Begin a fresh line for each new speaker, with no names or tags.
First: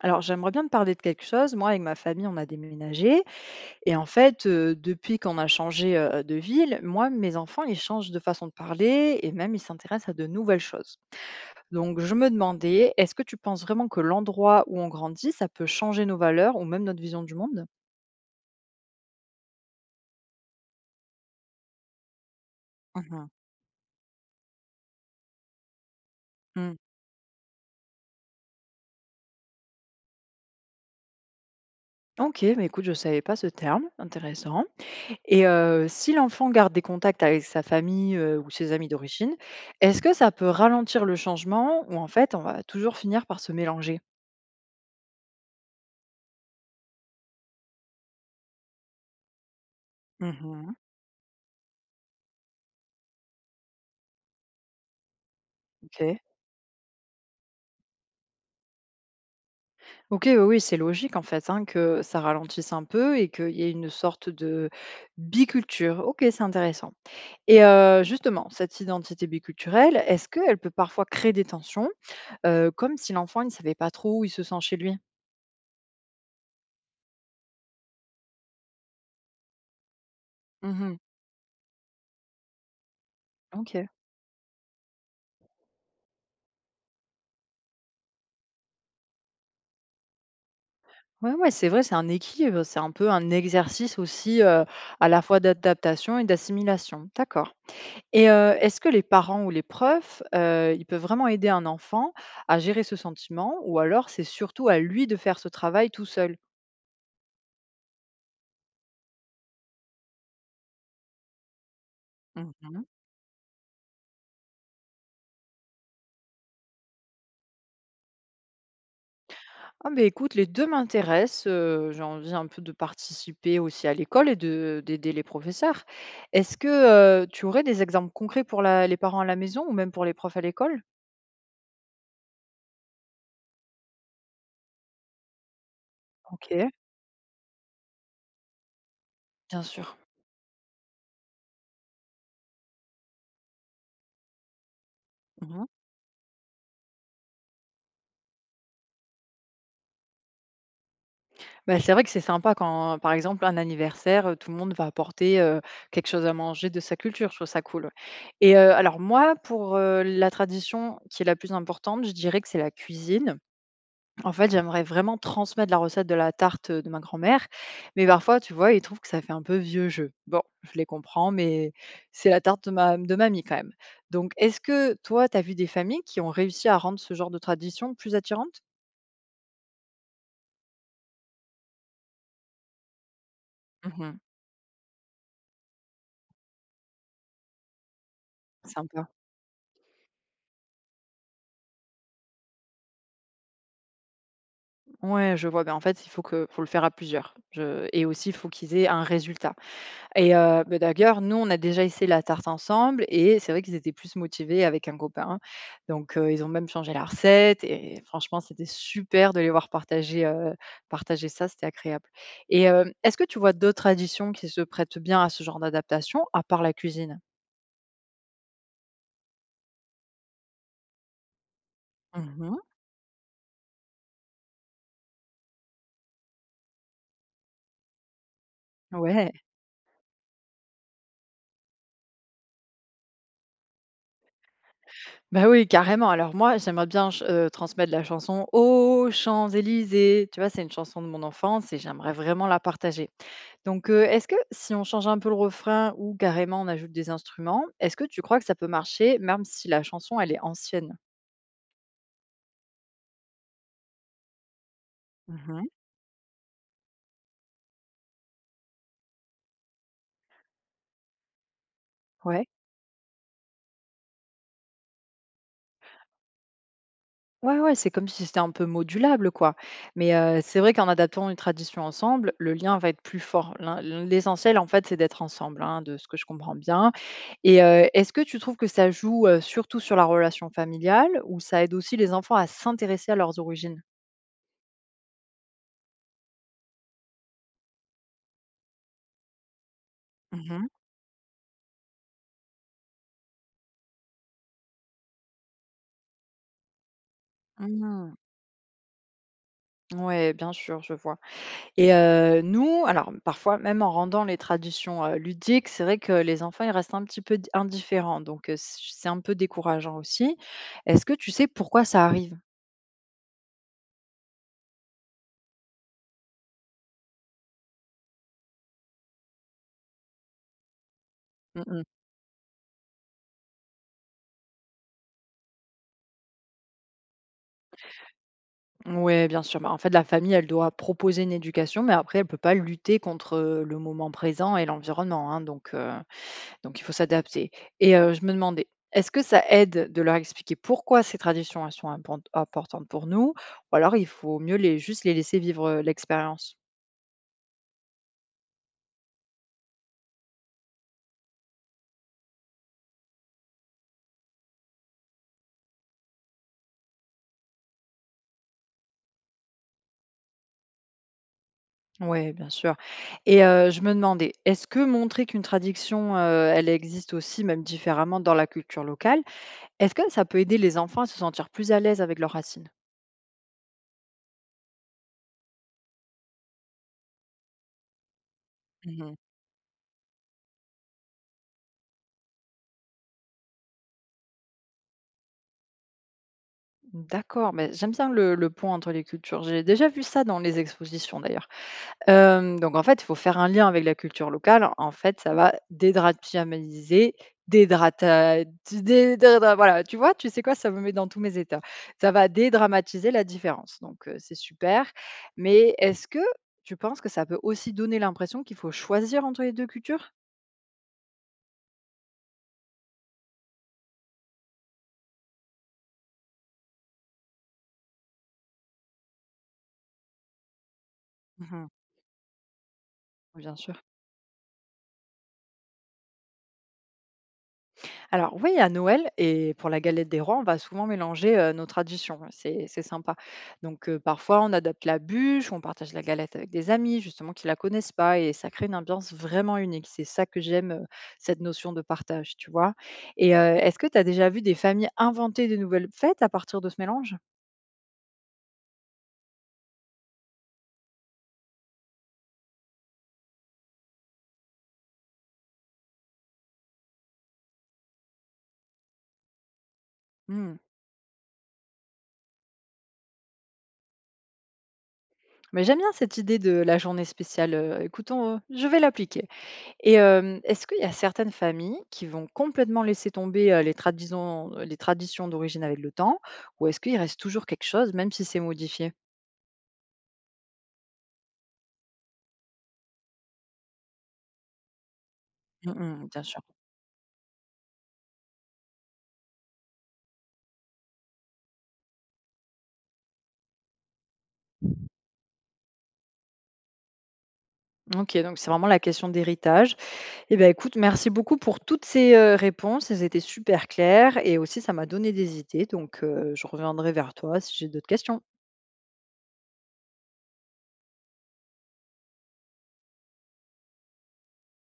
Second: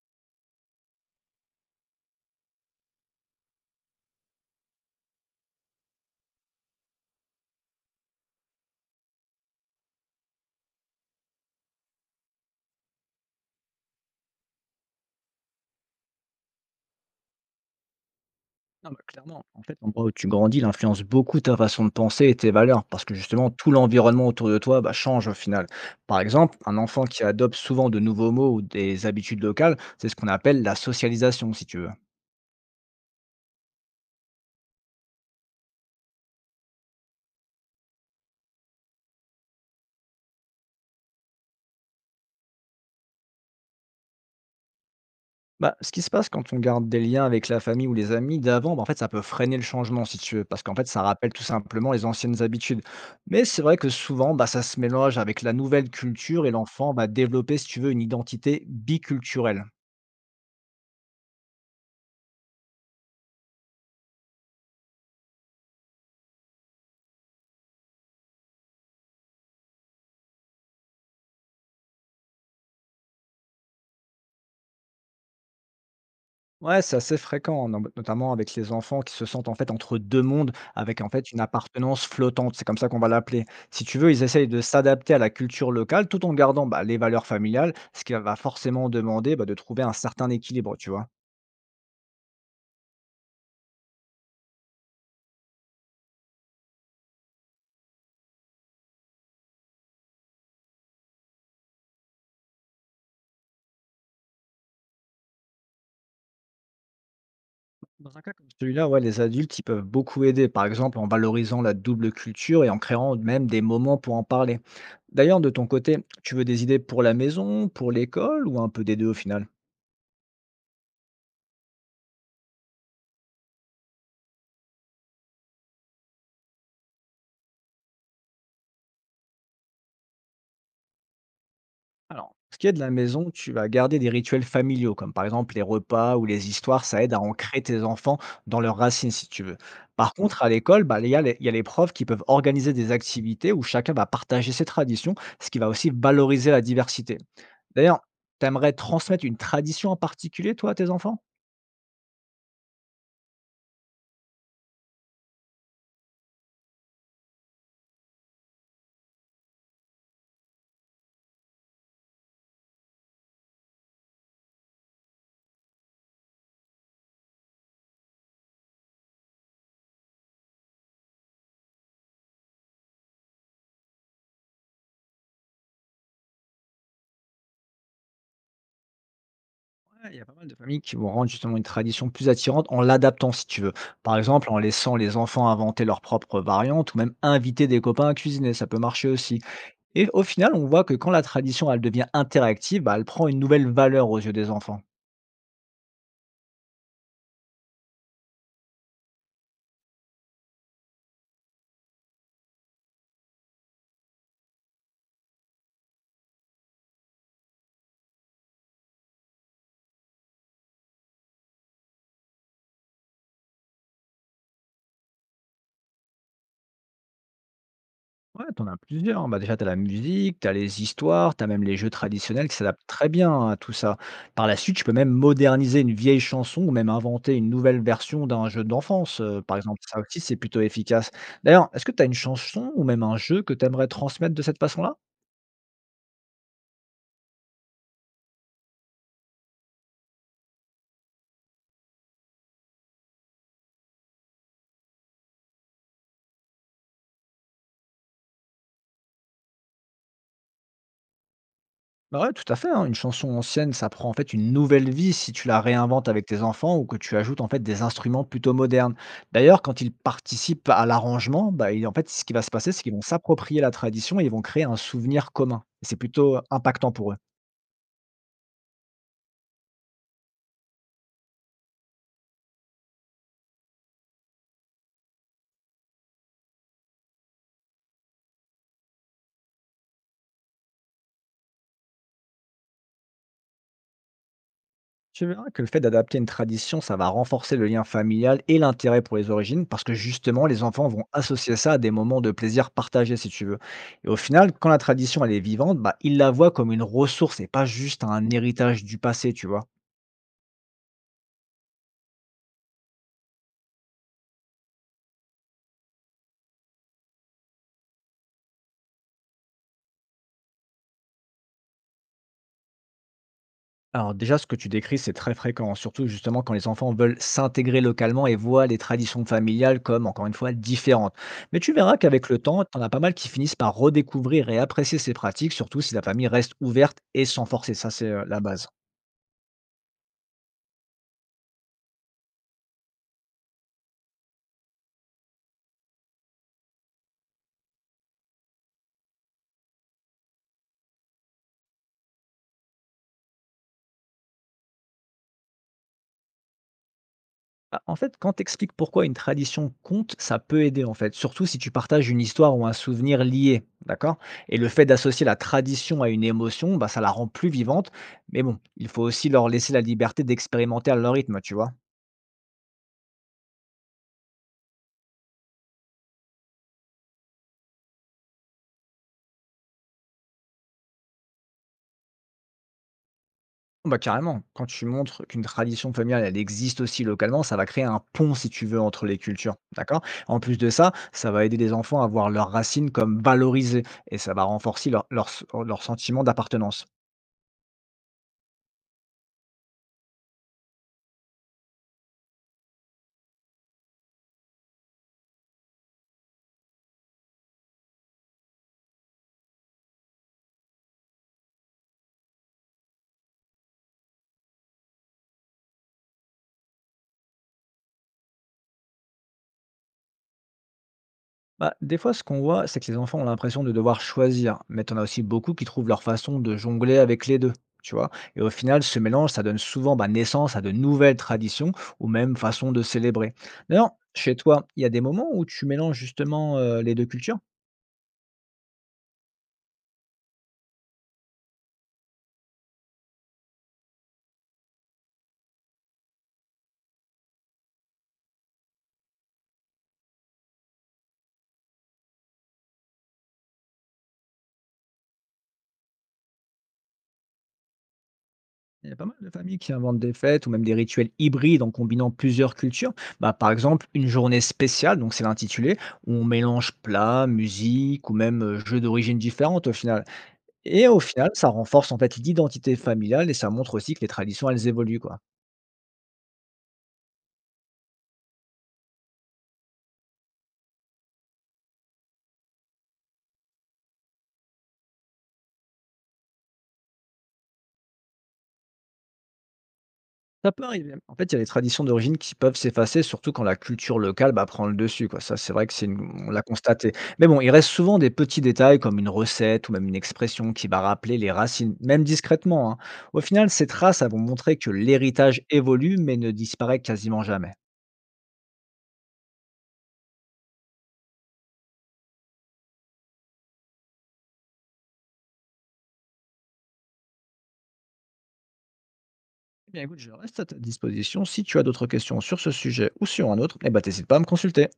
Alors, j'aimerais bien te parler de quelque chose. Moi, avec ma famille, on a déménagé. Et en fait, depuis qu'on a changé, de ville, moi, mes enfants, ils changent de façon de parler et même ils s'intéressent à de nouvelles choses. Donc, je me demandais, est-ce que tu penses vraiment que l'endroit où on grandit, ça peut changer nos valeurs ou même notre vision du monde?
Non, bah, clairement, en fait, l'endroit où tu grandis, il influence beaucoup ta façon de penser et tes valeurs, parce
Mmh
que
mh.
justement, tout l'environnement autour de toi bah, change au final. Par exemple, un
Mmh.
enfant qui adopte souvent de nouveaux mots ou des habitudes locales, c'est ce qu'on appelle la socialisation, si tu veux.
OK, mais écoute, je ne savais pas ce terme, intéressant. Et si l'enfant garde des contacts avec sa famille, ou ses amis d'origine, est-ce que ça peut ralentir le changement ou en fait, on va toujours finir par se mélanger?
Bah, ce qui se passe quand on garde des liens avec la famille ou les amis d'avant, bah, en fait, ça peut freiner le changement, si tu veux, parce qu'en
Mmh.
fait, ça rappelle tout simplement les anciennes habitudes. Mais c'est vrai que souvent, bah, ça se mélange avec la nouvelle
OK.
culture et l'enfant va développer, si tu veux, une identité biculturelle.
OK, oui, oui, c'est logique en fait, hein, que ça ralentisse un peu et qu'il y ait une sorte de biculture. OK, c'est intéressant et justement, cette identité biculturelle, est-ce qu'elle peut parfois créer des tensions, comme si l'enfant, il ne savait pas trop où il se sent chez lui?
Ouais, c'est assez fréquent, nom notamment avec les enfants qui se sentent, en fait, entre 2 mondes,
Mmh.
avec, en fait, une appartenance flottante, c'est comme ça qu'on va l'appeler. Si
OK.
tu veux, ils essayent de s'adapter à la culture locale tout en gardant, bah, les valeurs familiales, ce qui va forcément demander, bah, de trouver un certain équilibre, tu vois?
Ouais, ouais, c'est vrai, c'est un équilibre, c'est un peu un exercice aussi, à la fois d'adaptation et d'assimilation. D'accord. Et est-ce que les parents ou les profs, ils peuvent vraiment aider un enfant à gérer ce sentiment ou alors c'est surtout à lui de faire ce travail tout seul?
Dans un cas comme celui-là, ouais, les adultes, ils peuvent beaucoup aider, par exemple, en valorisant la double culture et en
Mmh.
créant même des moments pour en parler. D'ailleurs, de ton côté, tu veux des idées pour la maison, pour l'école ou un peu des 2 au final?
Ah ben écoute, les 2 m'intéressent, j'ai envie un peu de participer aussi à l'école et de d'aider les professeurs. Est-ce que, tu aurais des exemples concrets pour la les parents à la maison ou même pour les profs à l'école?
Alors, ce qui est de la maison, tu vas garder des rituels familiaux, comme par exemple les repas ou les
OK.
histoires, ça aide à ancrer tes enfants dans leurs racines, si tu veux.
Bien sûr.
Par contre, à l'école, bah, il y a les profs qui peuvent organiser des activités où chacun va partager ses traditions, ce qui
Mmh.
va aussi valoriser la diversité. D'ailleurs, t'aimerais transmettre une tradition en particulier, toi, à tes enfants?
Bah, c'est vrai que c'est sympa quand, par exemple, un anniversaire, tout le monde va apporter, quelque chose à manger de sa culture. Je trouve ça cool, ouais, et alors moi, pour, la tradition qui est la plus importante, je dirais que c'est la cuisine. En fait, j'aimerais vraiment transmettre la recette de la tarte, de ma grand-mère, mais parfois, tu vois, ils trouvent que ça fait un peu vieux jeu. Bon, je les comprends, mais c'est la tarte de ma de mamie quand même. Donc est-ce que toi, tu as vu des familles qui ont réussi à rendre ce genre de tradition plus attirante?
Ouais, il y a pas mal de familles qui vont rendre justement une tradition plus attirante en l'adaptant, si tu veux. Par
Mmh.
exemple, en laissant les enfants inventer leurs propres variantes ou même inviter des copains à cuisiner, ça peut marcher
Sympa.
aussi. Et au final, on voit que quand la tradition, elle devient interactive, bah, elle prend une nouvelle valeur aux yeux des enfants.
Ouais, je vois. Ben, en fait, il faut que faut le faire à plusieurs. Je et aussi, il faut qu'ils aient un résultat. Et d'ailleurs, nous, on a déjà essayé la tarte ensemble et c'est vrai qu'ils étaient plus motivés avec un copain. Donc ils ont même changé la recette et franchement, c'était super de les voir partager ça, c'était agréable. Et est-ce que tu vois d'autres traditions qui se prêtent bien à ce genre d'adaptation, à part la cuisine?
Ouais, t'en as plusieurs, hein. Bah, déjà, t'as la musique, t'as les histoires, t'as même les jeux traditionnels qui
Mmh.
s'adaptent très bien à tout ça. Par la suite, tu peux même moderniser une vieille chanson ou même inventer une nouvelle version d'un jeu d'enfance,
Ouais.
par exemple, ça aussi, c'est plutôt efficace. D'ailleurs, est-ce que t'as une chanson ou même un jeu que t'aimerais transmettre de cette façon-là?
Bah, oui, carrément. Alors moi, j'aimerais bien ch transmettre la chanson «Aux Champs-Élysées», tu vois? C'est une chanson de mon enfance et j'aimerais vraiment la partager. Donc, est-ce que si on change un peu le refrain ou carrément on ajoute des instruments, est-ce que tu crois que ça peut marcher même si la chanson elle est ancienne?
Bah, ouais, tout à fait, hein. Une chanson ancienne, ça prend en fait une nouvelle vie si tu la
Mmh.
réinventes avec tes enfants ou que tu ajoutes en fait des instruments plutôt modernes. D'ailleurs, quand ils participent à l'arrangement, bah, en fait, ce qui va
Ouais.
se passer, c'est qu'ils vont s'approprier la tradition et ils vont créer un souvenir commun. Et c'est plutôt impactant pour eux.
Ouais, ouais, c'est comme si c'était un peu modulable, quoi. Mais c'est vrai qu'en adaptant une tradition ensemble, le lien va être plus fort. L'essentiel, en fait, c'est d'être ensemble, hein, de ce que je comprends bien et est-ce que tu trouves que ça joue, surtout sur la relation familiale ou ça aide aussi les enfants à s'intéresser à leurs origines?
Tu verras que le fait d'adapter une tradition, ça va renforcer le lien familial et l'intérêt pour les origines parce que justement,
Mmh
les
mh.
enfants vont associer ça à des moments de plaisir partagés, si tu veux. Et au final, quand la tradition, elle est vivante, bah, ils la voient comme une ressource et pas juste
Mmh,
un héritage du passé, tu vois.
ouais, bien sûr, je vois. Et nous, alors parfois même en rendant les traditions, ludiques, c'est vrai que les enfants, ils restent un petit peu d indifférents donc c'est un peu décourageant aussi. Est-ce que tu sais pourquoi ça arrive?
Alors déjà, ce que tu décris, c'est très fréquent, surtout justement quand les enfants veulent s'intégrer localement et voient les traditions familiales comme, encore une fois, différentes. Mais tu
Oui,
verras qu'avec le temps, t'en as pas mal qui finissent par redécouvrir et apprécier ces pratiques, surtout si la famille reste ouverte et sans forcer. Ça, c'est la base.
bien sûr. Bah, en fait, la famille, elle doit proposer une éducation, mais après, elle peut pas lutter contre, le moment présent et l'environnement, hein, donc il faut s'adapter. Et je me demandais, est-ce que ça aide de leur expliquer pourquoi ces traditions, elles sont importantes pour nous? Ou alors il faut mieux les juste les laisser vivre, l'expérience?
Bah, en fait, quand t'expliques pourquoi une tradition compte, ça peut aider en fait, surtout si tu partages une histoire ou un souvenir lié, d'accord? Et le fait d'associer la tradition à une émotion, bah, ça la rend plus vivante. Mais bon, il faut aussi leur laisser la liberté d'expérimenter à leur rythme, tu vois.
Ouais, bien sûr. Et je me demandais, est-ce que montrer qu'une tradiction, elle existe aussi, même différemment dans la culture locale, est-ce que ça peut aider les enfants à se sentir plus à l'aise avec leurs racines?
Oh, bah, carrément, quand tu montres qu'une tradition familiale, elle existe aussi localement, ça va créer un pont, si tu veux, entre
Mmh.
les cultures, d'accord? En plus de ça, ça va aider les enfants à voir leurs racines comme valorisées et ça va renforcer leur sentiment d'appartenance.
D'accord, mais j'aime bien le pont entre les cultures. J'ai déjà vu ça dans les expositions d'ailleurs. Donc en fait, il faut faire un lien avec la culture locale. En fait, ça va dédramatiser, dédrata dédra voilà, tu vois? Tu sais quoi? Ça me met dans tous mes états. Ça va dédramatiser la différence, donc c'est super. Mais est-ce que tu penses que ça peut aussi donner l'impression qu'il faut choisir entre les 2 cultures?
Bah, des fois, ce qu'on voit, c'est que les enfants ont l'impression de devoir choisir, mais t'en as aussi beaucoup qui trouvent leur façon de jongler avec les deux, tu vois? Et au final, ce mélange, ça donne souvent bah, naissance à de nouvelles
Mmh.
traditions ou même façons de célébrer.
Bien sûr.
D'ailleurs, chez toi, il y a des moments où tu mélanges justement les deux cultures?
Alors oui, à Noël et pour la galette des rois, on va souvent mélanger nos traditions, hein. C'est sympa. Donc parfois, on adapte la bûche, on partage la galette avec des amis, justement, qui la connaissent pas, et ça crée une ambiance vraiment unique. C'est ça que j'aime, cette notion de partage, tu vois. Et est-ce que tu as déjà vu des familles inventer de nouvelles fêtes à partir de ce mélange?
Il y a pas mal de familles qui inventent des fêtes ou même des rituels hybrides en combinant plusieurs cultures. Bah, par exemple, une journée spéciale, donc c'est l'intitulé, où on mélange plats, musique ou même jeux d'origine différentes au final.
Hmm.
Et au final, ça renforce en fait l'identité familiale et ça montre aussi que les traditions, elles évoluent, quoi.
Mais j'aime bien cette idée de la journée spéciale. Écoutons, je vais l'appliquer. Et est-ce qu'il y a certaines familles qui vont complètement laisser tomber, les traditions d'origine avec le temps? Ou est-ce qu'il reste toujours quelque chose, même si c'est modifié?
Ça peut arriver. En fait, il y a les traditions d'origine qui peuvent s'effacer, surtout quand la culture locale, bah, prend le dessus, quoi. Ça, c'est vrai que
Mmh
c'est une
mh, bien
on
sûr.
l'a constaté. Mais bon, il reste souvent des petits détails comme une recette ou même une expression qui va rappeler les racines, même discrètement, hein. Au final, ces traces, elles vont montrer que l'héritage évolue, mais ne disparaît quasiment jamais.
OK, donc c'est vraiment la question d'héritage. Eh bien, écoute, merci beaucoup pour toutes ces, réponses. Elles étaient super claires et aussi ça m'a donné des idées, donc je reviendrai vers toi si j'ai d'autres questions.
Eh bien, écoute, je reste à ta disposition. Si tu as d'autres questions sur ce sujet ou sur un autre, eh ben, t'hésites pas à me consulter.